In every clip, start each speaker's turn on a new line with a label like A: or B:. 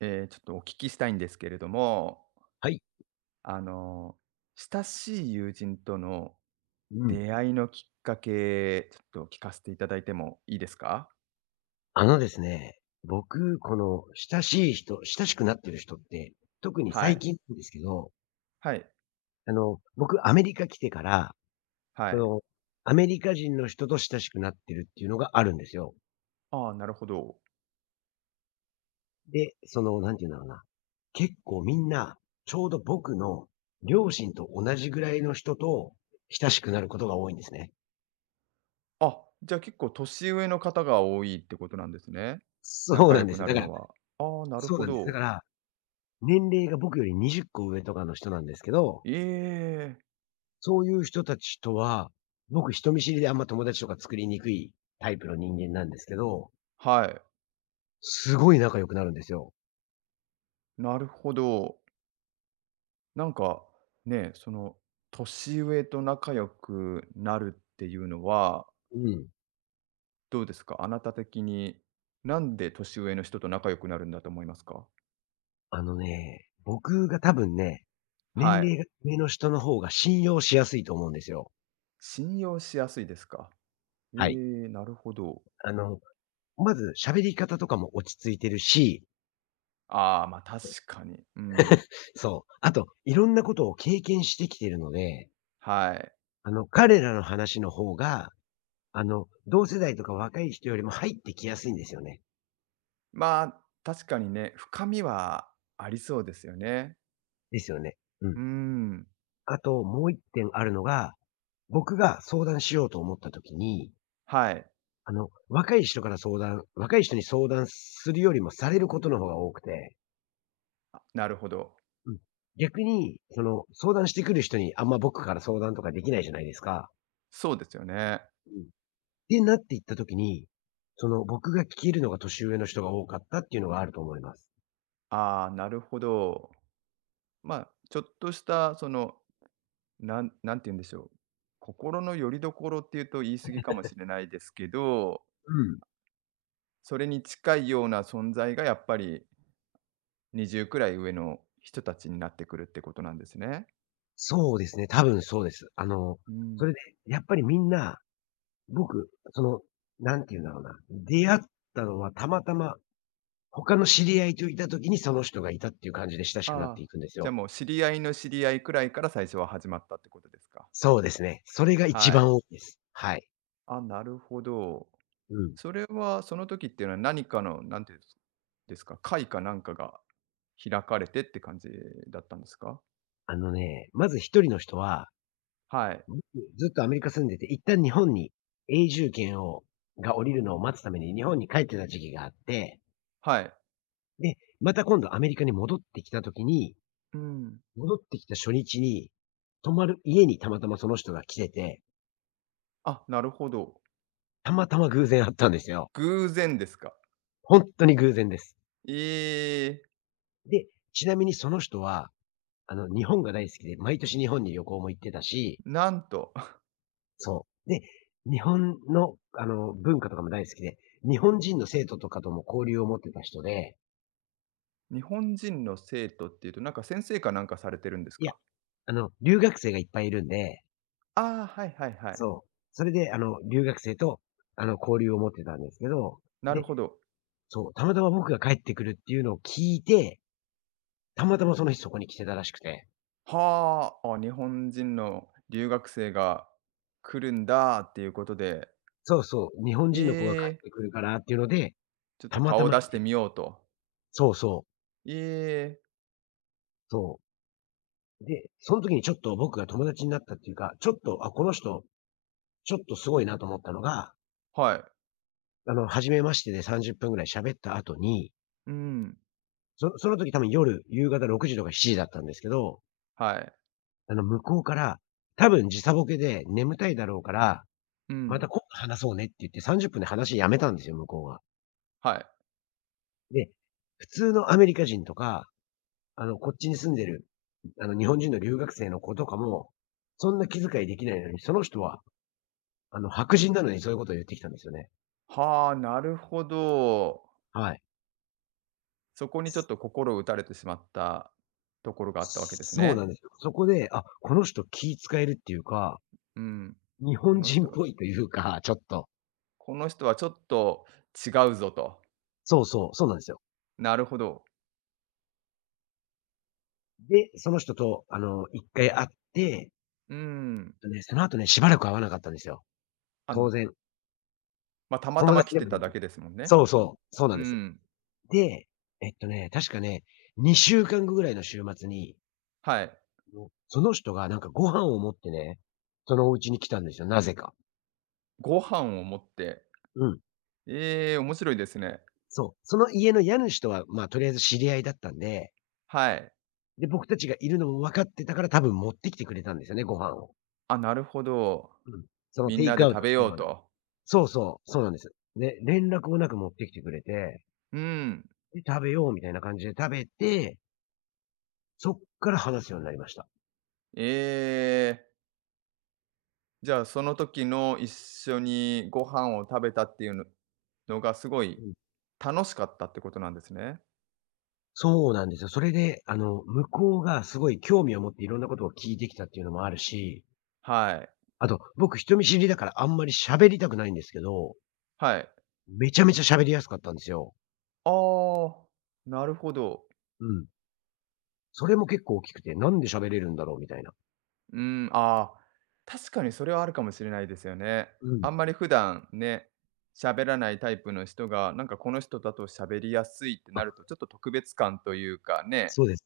A: ちょっとお聞きしたいんですけれども、
B: はい。
A: あの、親しい友人との
B: うん。
A: 出会いのきっかけ、ちょっと聞かせていただいてもいいですか？
B: あのですね、僕、親しくなってる人って、特に
A: は
B: 最
A: い。
B: 近なんですけど、
A: はい。
B: 僕アメリカ来てから、
A: は
B: そ
A: い。
B: の、アメリカ人の人と親しくなってるっていうのがあるんですよ。
A: ああ、なるほど。
B: で、なんて言うんだろうな、結構みんな、ちょうど僕の両親と同じぐらいの人と親しくなることが多いんですね。
A: あ、じゃあ結構年上の方が多いってことなんですね。
B: そう
A: 仲
B: な
A: 良
B: んで
A: く
B: す
A: な
B: よ。だ
A: る
B: から
A: のは。ああ、なる
B: そう
A: ほ
B: なんです。だ
A: ど。
B: から、年齢が僕より20個上とかの人なんですけど、
A: ええ。
B: そういう人たちとは、僕人見知りであんま友達とか作りにくいタイプの人間なんですけど、
A: はい。
B: すごい仲良くなるんですよ。
A: なるほど。なんかね、その、年上と仲良くなるっていうのは、
B: うん。
A: どうですか？あなた的に、なんで年上の人と仲良くなるんだと思いますか？
B: 僕が多分、年
A: はい。
B: 齢が上の人の方が信用しやすいと思うんですよ。
A: 信用しやすいですか？
B: はい。
A: ええ、なるほど。
B: あの、まず喋り方とかも落ち着いてるし、
A: ああ、ま、あ確かに。うん。
B: そう。あと、いろんなことを経験してきてるので、
A: はい。
B: 彼らの話の方が、同世代とか若い人よりも入ってきやすいんですよね。
A: まあ、確かにね、深みはありそうですよね。
B: ですよね。う
A: う
B: ん。
A: ーん。
B: あと、もう一点あるのが、僕が相談しようと思った時に、
A: はい。
B: あの、若い人に相談するよりもされることの方が多くて、
A: あ、なるほど。
B: うん。逆に、相談してくる人にあんま僕から相談とかできないじゃないですか。
A: そうですよね。
B: うん。ってなっていった時に、僕が聞けるのが年上の人が多かったっていうのがあると思います。
A: ああ、なるほど。まあ、ちょっとしたその、なんて言うんでしょう、心の拠り所っていうと言い過ぎかもしれないですけど、
B: うん。
A: それに近いような存在がやっぱり20くらい上の人たちになってくるってことなんですね。
B: そうですね、多分そうです。
A: う
B: そ
A: ん。
B: れで、やっぱりみんな、僕、なんて言うんだろうな、出会ったのはたまたま他の知り合いといた時にその人がいたっていう感じで親しくなって
A: ああ、
B: いくんです
A: じゃあ
B: よ。
A: もう知り合いの知り合いくらいから最初は始まったってことですか。
B: そうですね。それが一
A: はい。
B: 番多いです。はい。
A: あ、なるほど。
B: うん。
A: それはその時っていうのは何かの、なんていうんですか、会かなんかが開かれてって感じだったんですか？
B: まず一人の人は、
A: はい。
B: 僕ずっとアメリカ住んでて、一旦日本に永住権が降りるのを待つために日本に帰ってた時期があって、
A: はい。
B: で、また今度アメリカに戻ってきた時に、
A: うん。
B: 戻ってきた初日に、泊まる家にたまたまその人が来てて、
A: あ、なるほど。
B: たまたま偶然会ったんですよ。
A: 偶然ですか。
B: 本当に偶然です。
A: ええ、
B: で、ちなみにその人は日本が大好きで、毎年日本に旅行も行ってたし、
A: なんと。
B: そう。で、日本の、文化とかも大好きで、日本人の生徒とかとも交流を持ってた人で、
A: 日本人の生徒っていうと、なんか先生かなんかされてるんです
B: いや、
A: か？
B: 留学生がいっぱいいるんで、
A: ああ、はいはいはい。
B: そう。それで、留学生と、交流を持ってたんですけど、
A: なる
B: で、
A: ほど。
B: そう、たまたま僕が帰ってくるっていうのを聞いて、たまたまその日そこに来てたらしくて、
A: はあ、あ、日本人の留学生が来るんだっていうことで、
B: そうそう、日本
A: え
B: 人の子が帰
A: え、
B: ってくるからっていうので、
A: ちょっ
B: た
A: と
B: ま
A: 顔
B: た
A: を
B: まい
A: 出して
B: て、
A: みようと。
B: そうそう、
A: ええ、
B: そう。で、その時にちょっと僕が友達になったっていうか、ちょっと、あ、この人、ちょっとすごいなと思ったのが、
A: はい。
B: 初めましてで30分ぐらい喋った後に、
A: うん、
B: その時多分夜、夕方6時とか7時だったんですけど、
A: はい。
B: 向こうから、多分時差ボケで眠たいだろうから、
A: う
B: ま
A: ん、
B: た今度話そうねって言って30分で話やめたんですよ、向こうが。
A: はい。
B: で、普通のアメリカ人とか、こっちに住んでる、日本人の留学生の子とかも、そんな気遣いできないのに、その人は、白人なのにそういうことを言ってきたんですよね。
A: はあ、なるほど。
B: はい。
A: そこにちょっと心を打たれてしまったところがあったわけです
B: そう
A: ね。
B: なんですよ。そこで、あ、この人気使えるっていうか、
A: うん。
B: 日
A: こ
B: 本
A: の
B: 人
A: 人
B: っ
A: は
B: ぽいというか、ちょっと。
A: この人はちょっと違うぞと。
B: そうそう、そうなんですよ。
A: なるほど。
B: で、その人と、一回会って、
A: うーん。
B: とね、その後ね、しばらく会わなかったんですよ。
A: あん
B: 当
A: な
B: 然。
A: またまた
B: 友
A: ま来
B: 達で
A: て
B: も
A: た
B: ね、
A: だけですもんね。
B: そうそう、そうな
A: う
B: んです。
A: ん。
B: で、確かね、2週間ぐらいの週末に、
A: はい。
B: もうその人がなんかご飯を持ってね、そのお家に来たんですよ、なぜか。
A: ご飯を持って。
B: うん。
A: ええ、面白いですね。
B: そう。その家の家主とは、まあ、とりあえず知り合いだったんで、
A: はい。
B: で、僕たちがいるのも分かってたから、多分持ってきてくれたんですよね、ご飯を。
A: あ、なるほど。
B: うん。その
A: みん
B: テイ
A: なで
B: クアウ
A: 食
B: ト
A: べ
B: した
A: よ
B: よ
A: う
B: うな。
A: と。
B: そうそう、そうなんです。で、連絡もなく持ってきてくれて、
A: うん。
B: で、食べようみたいな感じで食べて、そっから話すようになりました。
A: ええ。じゃあ、その時の一緒にご飯を食べたっていうのがすごい
B: うん。
A: 楽しかったってことなんですね。
B: そうなんですよ。それで、向こうがすごい興味を持っていろんなことを聞いてきたっていうのもあるし、
A: はい。
B: あと、僕人見知りだからあんまり喋りたくないんですけど、
A: はい。
B: めちゃめちゃ喋りやすかったんですよ。
A: ああ、なるほど。
B: うん。それも結構大きくて、なんで喋れるんだろうみたいな。
A: うん、ああ、確かにそれはあるかもしれないですよね。
B: う
A: あ
B: ん。
A: んまり普段ね、喋らないタイプの人が、なんかこの人だと喋りやすいって
B: あ、
A: なると、ちょっと特別感というかね、
B: そうです。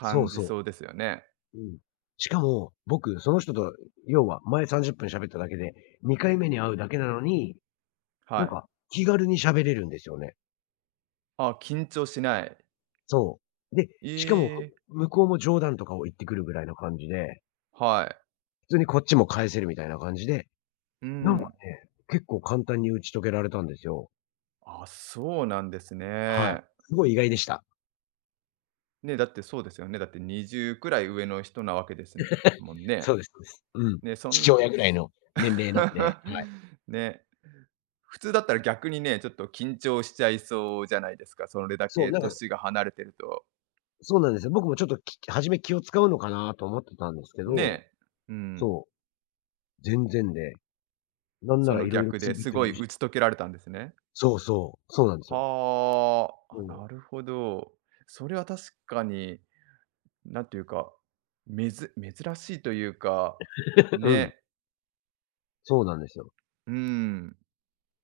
B: そう
A: じ
B: そ
A: そうですよね。
B: う。うん。しかも、僕、その人と、要は前30分喋っただけで、2回目に会うだけなのに、
A: は
B: なん
A: い。
B: か気軽に喋れるんですよね。
A: あ、緊張しない。
B: そう。で、
A: え
B: しかも、
A: え、
B: 向こうも冗談とかを言ってくるぐらいな感じで、
A: はい。
B: 普通にこっちも返せるみたいな感じで、
A: う
B: なんか
A: ん。
B: ね、結構簡単に打ち解けられたんですよ。
A: あ、そうなんです
B: はい。
A: ね。
B: すごい意外でした。
A: ね、だってそうですよね。だって20くらい上の人なわけですもんね。
B: そうですそうです。うん。
A: ね、
B: 父親ぐらいの年齢なんで、は い。
A: ね、普通だったら逆にね、ちょっと緊張しちゃいそうじゃないですか、それだ
B: そう、
A: け
B: なんか、
A: 年が離れてると。
B: そうなんですよ。僕もちょっと初め気を使うのかなと思ってたんですけ
A: ね
B: ど、
A: え。うん。
B: そう。全然で、なん
A: そ
B: なら
A: の
B: 色々
A: 逆
B: 聞
A: で
B: いて
A: す
B: く
A: ご
B: れる
A: い
B: し、
A: 打ち解けられたんですね。
B: そうそう、そうなんですよ。
A: はあ、あ、
B: もう
A: なるほど。それは確かに、なんていうか、めず珍しいというか、
B: うん、
A: ね、
B: そうなんですよ。
A: うん。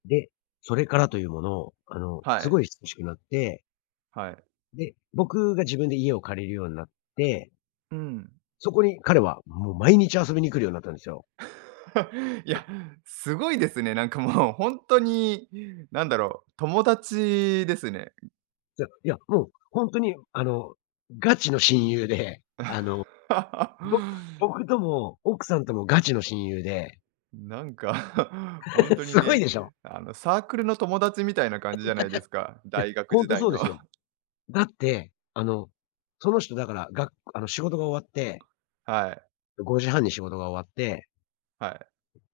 B: で、それからというもの、
A: は
B: す
A: い、
B: ごい親しくなって、
A: はい。
B: で、僕が自分で家を借りるようになって、
A: うん。
B: そこに彼はもう毎日遊びに来るようになったんですよ。
A: いや、すごいですね。なんかもう本当に、なんだろう、友達ですね。
B: いやいや、もう本当にガチの親友で、ぼ僕とも奥さんともガチの親友で、
A: なんか 本 当に
B: すごい
A: ね、
B: でしょ？
A: あの、サークルの友達みたいな感じじゃないですか、
B: いや、
A: 大学時
B: 本当
A: 代
B: そうで
A: の。
B: すよ。だって、その人だから、が仕事が終わって、
A: はい、
B: 5時半に仕事が終わって、
A: はい、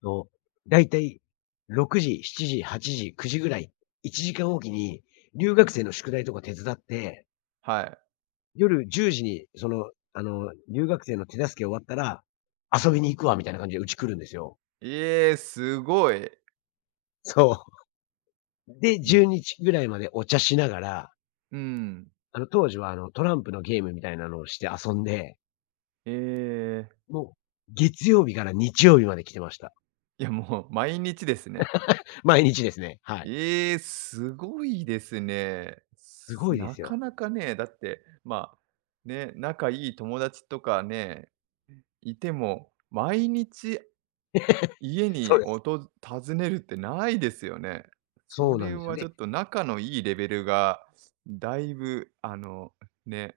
B: の、だいたい6時、7時、8時、9時ぐらい、1時間おきに留学生の宿題とか手伝って、
A: はい。
B: 夜10時にその、留学生の手助け終わったら、遊びに行くわみたいな感じでうち来るんですよ。
A: ええ、すごい。
B: そう。で、
A: め
B: 12時ぐらいまでお茶しながら、
A: うん。
B: 当時はトランプのゲームみたいなのをして遊んで、
A: ええ、
B: もう、月曜日から日曜日まで来てました。
A: いや、もう毎日ですね。
B: 毎日ですね。はい。
A: ええ、すごいですね。
B: すごいで
A: な
B: す
A: か
B: よ。
A: なかね、だって、まあ、ね、仲いい友達とかね、いても、毎日家
B: そ
A: に
B: うです。
A: 訪ねるってないですよね。そ
B: そうなん
A: れ
B: ですよ。
A: はちょ
B: で、
A: っと仲のいいレベルが、だいぶね、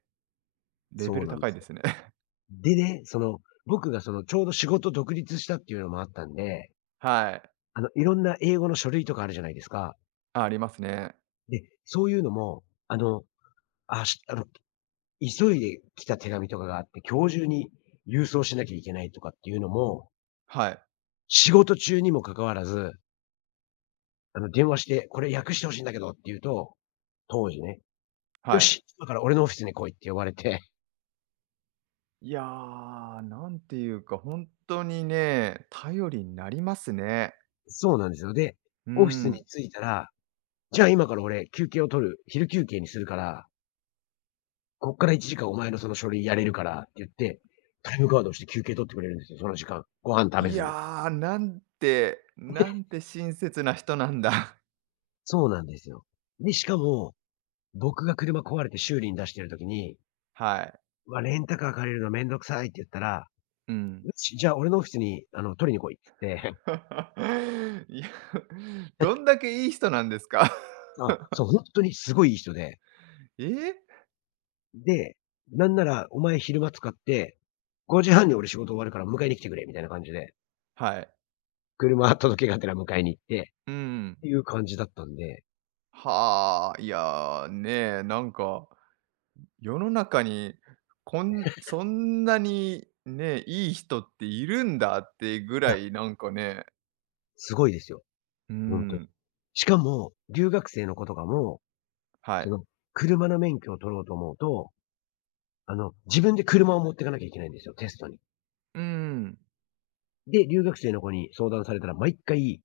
A: レベ
B: そう
A: ル
B: なんで
A: 高い
B: す
A: で
B: よ。
A: すね。
B: でね、僕がちょうど仕事独立したっていうのもあったんで、
A: はい。
B: いろんな英語の書類とかあるじゃないですか。
A: あ、ありますね。
B: で、そういうのも、あの、あし急いで来た手紙とかがあって、今日中に郵送しなきゃいけないとかっていうのも、
A: はい、
B: 仕事中にもかかわらず、電話して、これ訳してほしいんだけどって言うと、当時ね、よ
A: はい。
B: し、今から俺のオフィスに来いって呼ばれて、
A: いやー、なんていうか、本当にね、頼りになりますね。
B: そうなんですよ。で、
A: う
B: オフィスに
A: ん。
B: 着いたら、じゃあ今から俺休憩を取る、昼休憩にするから、こっから1時間お前のその書類やれるからって言って、タイムカードをして休憩取ってくれるんですよ、その時間。ご飯食べ
A: い
B: ずに。
A: やー、なんて親切な人なんだ。
B: そうなんですよ。で、しかも、僕が車壊れて修理に出してる時に、
A: はい、
B: うわ、レンタカー借りるのめんどくさいって言ったら、
A: うん。
B: よし、じゃあ俺のオフィスに取りに来いって言って、
A: いや、どんだけいい人なんですか？
B: あ、そう、本当にすごいいい人で、
A: え？
B: で、なんならお前昼間使って、5時半に俺仕事終わるから迎えに来てくれみたいな感じで。
A: はい。
B: 車届けがてら迎えに行って、
A: うん。
B: っていう感じだったんで、
A: はあ、いやー、ね、え、なんか、世の中に、そんなにね、いい人っているんだってぐ
B: い
A: ら
B: や、
A: い、なんかね、
B: すごいですよ、
A: う
B: ほんとに。
A: ん、
B: しかも、留学生の子とかも、
A: は
B: そ
A: い。
B: の、車の免許を取ろうと思うと、自分で車を持ってかなきゃいけないんですよ、テストに。
A: うん、
B: で、留学生の子に相談されたら毎回、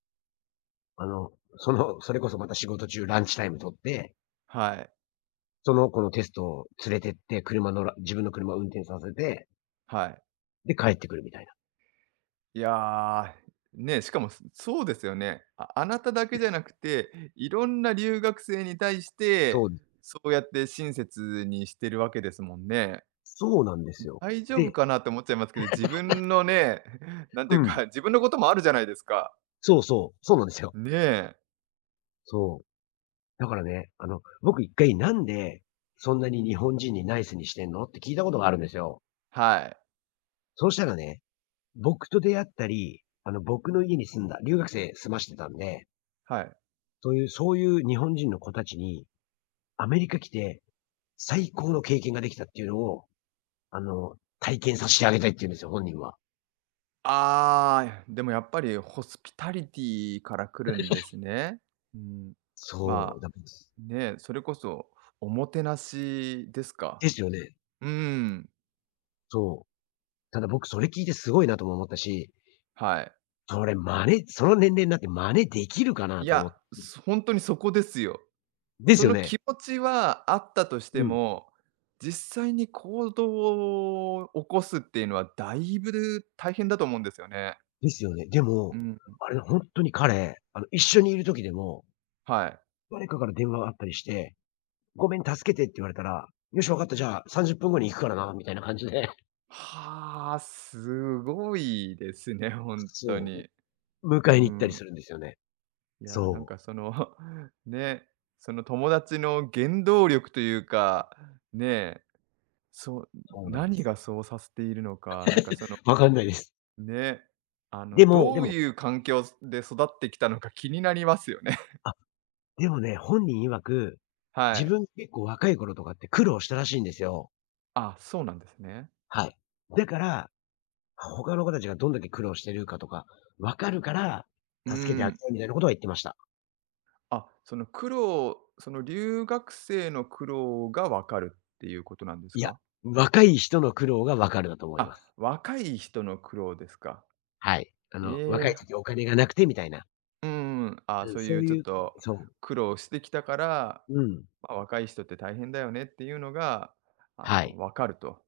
B: あの、それこそまた仕事中ランチタイム取って、
A: はい、
B: その子のテストを連れてって、車のら自分の車を運転させて、
A: はい。
B: で、帰ってくるみたいな。
A: いやー、ねえ、しかも、そうですよね。あなただけじゃなくて、いろんな留学生に対して、
B: そう、
A: そうやって親切にしてるわけですもんね。
B: そうなんですよ。
A: 大丈夫
B: で、
A: かなって思っちゃいますけど、自分のね、なん
B: う
A: ていう
B: ん、
A: か、自分のこともあるじゃないですか。
B: そうそう、そうなんですよ。
A: ねえ。
B: そう。だからね、僕一回なんで、そんなに日本人にナイスにしてんのって聞いたことがあるんですよ。
A: はい。
B: そうしたらね、僕と出会ったり、僕の家に住んだ、留学生住ましてたんで、
A: はい。
B: そういう日本人の子たちに、アメリカ来て最高の経験ができたっていうのを、体験させてあげたいって言うんですよ、本人は。
A: ああ、でもやっぱりホスピタリティから来るんですね。うん。
B: そ
A: ま
B: う、
A: あ、ねえ、それこそおもてなしですか。
B: ですよね。
A: うーん、
B: そう。ただ僕それ聞いてすごいなとも思ったし、
A: はい。
B: それ真似その年齢になって真似できるか
A: い
B: なと思っ
A: や、本当にそこですよ。
B: で
A: そ
B: すよ
A: の気
B: ね。
A: 持ちはあったとして
B: うん。
A: も、実際に行動を起こすっていうのはだいぶ大変だと思うんですよね。
B: ですよね。で
A: う
B: も、
A: ん、
B: あれ本当に彼、一緒にいる時でも、
A: はい。
B: 誰かから電話があったりして、「ごめん、助けて」って言われたら、「よし、わかった。じゃあ、30分後に行くからな」みたいな感じで、
A: はあ、すごいですね、ほんと
B: そ
A: に。
B: う、迎
A: う
B: えに行ったり
A: ん。
B: するんですよね。
A: いや、なん
B: そう、
A: かその ね、その友達の原動力というか、ね、そう、
B: そうなんで
A: 何
B: す
A: が
B: よ。
A: そうさせているのか、なんかその、
B: わかんないです。
A: ね、あの、
B: でも
A: ど
B: で
A: う
B: も、
A: いう環境で育ってきたのか気になりますよね。
B: あ、でもね、本人曰く、
A: は
B: 自
A: い。
B: 分結構若い頃とかって苦労したらしいんですよ。
A: あ、そうなんですね。
B: はい。だから、他の子たちがどんだけ苦労してるかとか、分かるから、
A: う
B: 助けてあげ
A: ん。
B: たいみたいなことは言ってました。
A: あ、その苦労その留学生の苦労が分かるっていうことなんです
B: いや、
A: か？
B: 若い人の苦労がわかるだと思いま
A: あ、
B: す。
A: 若い人の苦労ですか。
B: はい。若い
A: ええ、
B: 時お金がなくてみたいな。
A: うん。あ、
B: うん、
A: そうい
B: そ
A: う
B: う
A: ちょっ
B: いう
A: と
B: そう。
A: 苦労してきたから、
B: うん。
A: まあ、若い人って大変だよねっていうのが、あ
B: はい。
A: の、
B: っ
A: 分かると。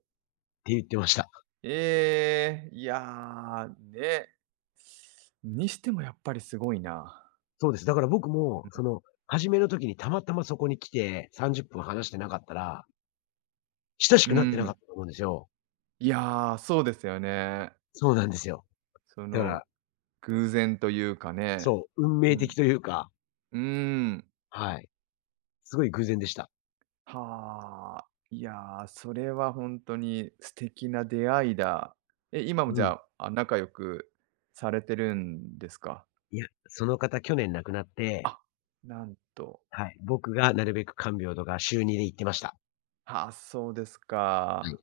B: て言ってました。
A: ええ、いやー、ね、にしてもやっぱりすごいな。
B: そうです。だから僕も、初めの時にたまたまそこに来て、30分話してなかったら、親し
A: う
B: くなってなか
A: ん。
B: ったと思うんですよ。
A: いやー、そうですよね。
B: そうなんですよ。
A: そ
B: だか
A: の
B: ら、
A: 偶然というかね。
B: そう、運
A: う
B: 命的
A: ん。
B: というか、
A: うーん。
B: はい。すごい偶然でした。
A: はあ。いや、それはほんとに素敵な出会いだ。え、今も
B: う
A: じ
B: ん。
A: ゃあ、あ、仲良くされてるんですか？
B: いや、その方去年亡くなって、
A: あ、なんと。
B: はい、僕がなるべく看病とか週にで行ってました。
A: はあ、そうです
B: は
A: か。
B: い。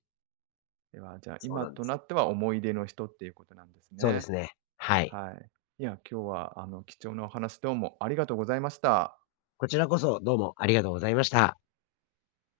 A: では、じゃあ、
B: そう
A: 今
B: なんで
A: と
B: す。
A: なっては思い出の人っていうことなんです
B: そうで
A: ね。
B: すね。はい。
A: はい。いや、今日はあの、貴重なお話どうもありがとうございました。
B: こちらこそどうもありがとうございました。